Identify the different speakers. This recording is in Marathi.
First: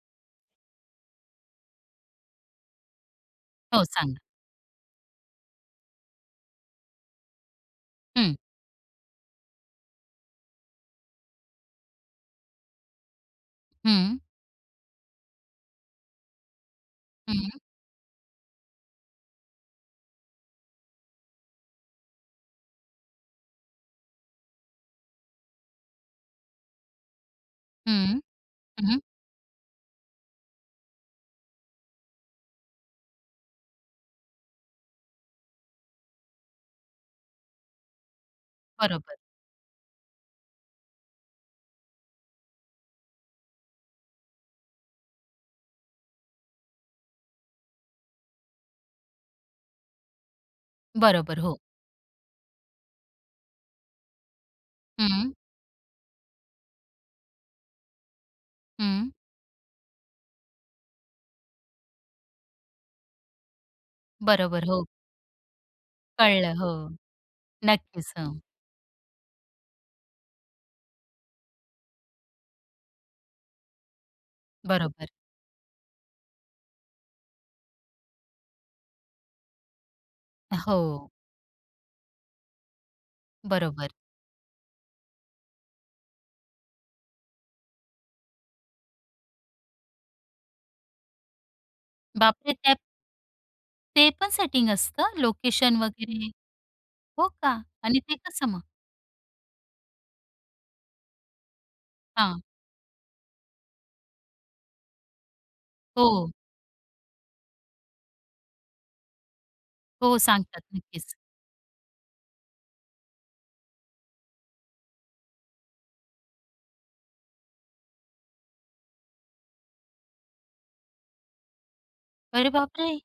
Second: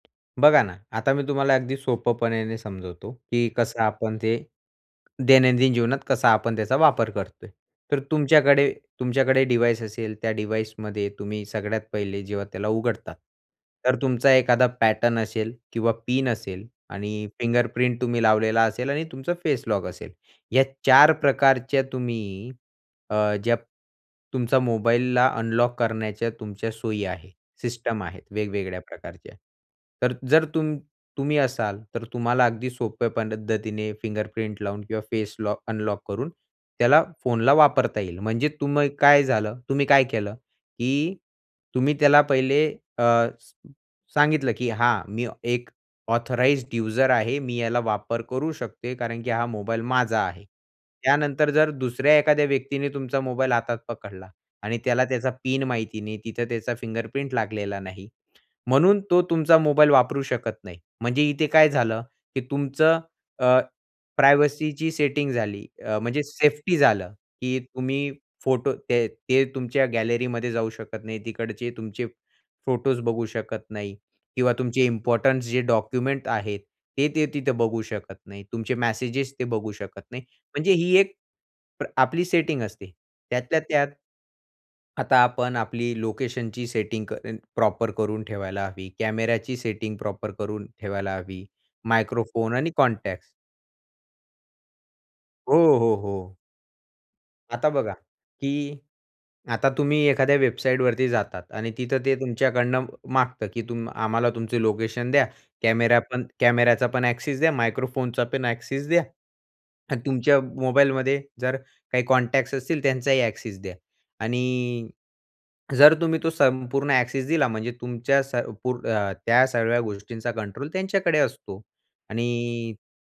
Speaker 1: बघा ना, आता मी तुम्हाला अगदी सोप्यापणाने समजवतो, की कसं
Speaker 2: हो,
Speaker 1: आपण
Speaker 2: सांगा.
Speaker 1: ते दैनंदिन जीवनात कसा आपण त्याचा वापर करतोय. तर
Speaker 2: हं.
Speaker 1: तुमच्याकडे तुमच्याकडे डिवाईस असेल, त्या डिवाइसमध्ये तुम्ही सगळ्यात पहिले जेव्हा त्याला उघडतात. तर
Speaker 2: हं.
Speaker 1: तुमचा एखादा पॅटर्न असेल किंवा पिन असेल आणि
Speaker 2: हं.
Speaker 1: फिंगरप्रिंट तुम्ही लावलेला असेल आणि तुमचा फेस लॉक असेल. या 4 प्रकारच्या तुम्ही अ, ज्या तुमचा मोबाईलला अनलॉक करण्याच्या तुमच्या सोयी आहे, सिस्टम
Speaker 2: हं.
Speaker 1: आहेत वेगवेगळ्या
Speaker 2: हं, हं.
Speaker 1: प्रकारच्या. तर जर तुम तुम्ही असाल, तर तुम्हाला अगदी सोप्या पद्धतीने फिंगरप्रिंट लावून किंवा फेस लॉ अनलॉक करून त्याला फोनला वापरता येईल. म्हणजे तुम्ही
Speaker 2: बरोबर.
Speaker 1: काय झालं? तुम्ही काय केलं, की तुम्ही त्याला पहिले अ, स सांगितलं, की हां, मी एक ऑथराइज्ड यूजर आहे, मी याला वापर करू शकते, कारण की हा मोबाईल माझा आहे.
Speaker 2: बरोबर,
Speaker 1: त्यानंतर
Speaker 2: हो.
Speaker 1: जर दुसऱ्या एखाद्या व्यक्तीने तुमचा मोबाईल हातात पकडला आणि त्याला त्याचा
Speaker 2: हं.
Speaker 1: पिन माहिती नाही, तिथं त्याचा फिंगरप्रिंट लागलेला नाही, म्हणून
Speaker 2: हं.
Speaker 1: तो तुमचा मोबाईल वापरू शकत नाही. म्हणजे इथे काय झालं, की तुमचं अ,
Speaker 2: बरोबर. हो.
Speaker 1: प्रायव्हसीची सेटिंग झाली अ, म्हणजे
Speaker 2: कळलं, हो.
Speaker 1: सेफ्टी झालं, की
Speaker 2: नक्कीच.
Speaker 1: तुम्ही
Speaker 2: हो.
Speaker 1: फोटो ते ते तुमच्या गॅलरीमध्ये जाऊ शकत नाही, तिकडचे तुमचे फोटोस बघू शकत नाही किंवा तुमचे
Speaker 2: बरोबर.
Speaker 1: इम्पोर्टन्स जे डॉक्युमेंट आहेत, ते ते तिथे बघू शकत नाही. तुमचे मेसेजेस ते बघू शकत नाही. म्हणजे ही
Speaker 2: हो.
Speaker 1: एक प्र आपली सेटिंग असते त्यातल्या
Speaker 2: बरोबर.
Speaker 1: त्यात आता आपण आपली लोकेशनची सेटिंग क अ प्रॉपर करून ठेवायला हवी. कॅमेराची सेटिंग प्रॉपर करून ठेवायला हवी.
Speaker 2: बाप रे!
Speaker 1: मायक्रोफोन आणि
Speaker 2: त्या
Speaker 1: कॉन्टॅक्ट्स.
Speaker 2: ते पण सेटिंग असतं? लोकेशन
Speaker 1: हो, हो,
Speaker 2: वगैरे?
Speaker 1: हो.
Speaker 2: हो का
Speaker 1: आता बघा,
Speaker 2: आणि ते कसं मग?
Speaker 1: की आता तुम्ही एखाद्या वेबसाईटवरती जातात आणि तिथं ते
Speaker 2: हां.
Speaker 1: तुमच्याकडून मागतं, की आम्हाला तुमचं लोकेशन द्या, कॅमेरा पण
Speaker 2: हो.
Speaker 1: कॅमेराचा पण ॲक्सेस द्या, मायक्रोफोनचा पण ॲक्सेस द्या आणि
Speaker 2: हो
Speaker 1: तुमच्या
Speaker 2: सांगतात. नक्कीच.
Speaker 1: मोबाईलमध्ये जर काही कॉन्टॅक्ट्स असतील त्यांचाही ॲक्सेस द्या आणि जर तुम्ही तो संपूर्ण ॲक्सेस दिला म्हणजे तुमच्या संपूर्ण अ, त्या सगळ्या गोष्टींचा कंट्रोल त्यांच्याकडे असतो
Speaker 2: अरे
Speaker 1: आणि
Speaker 2: बापरे!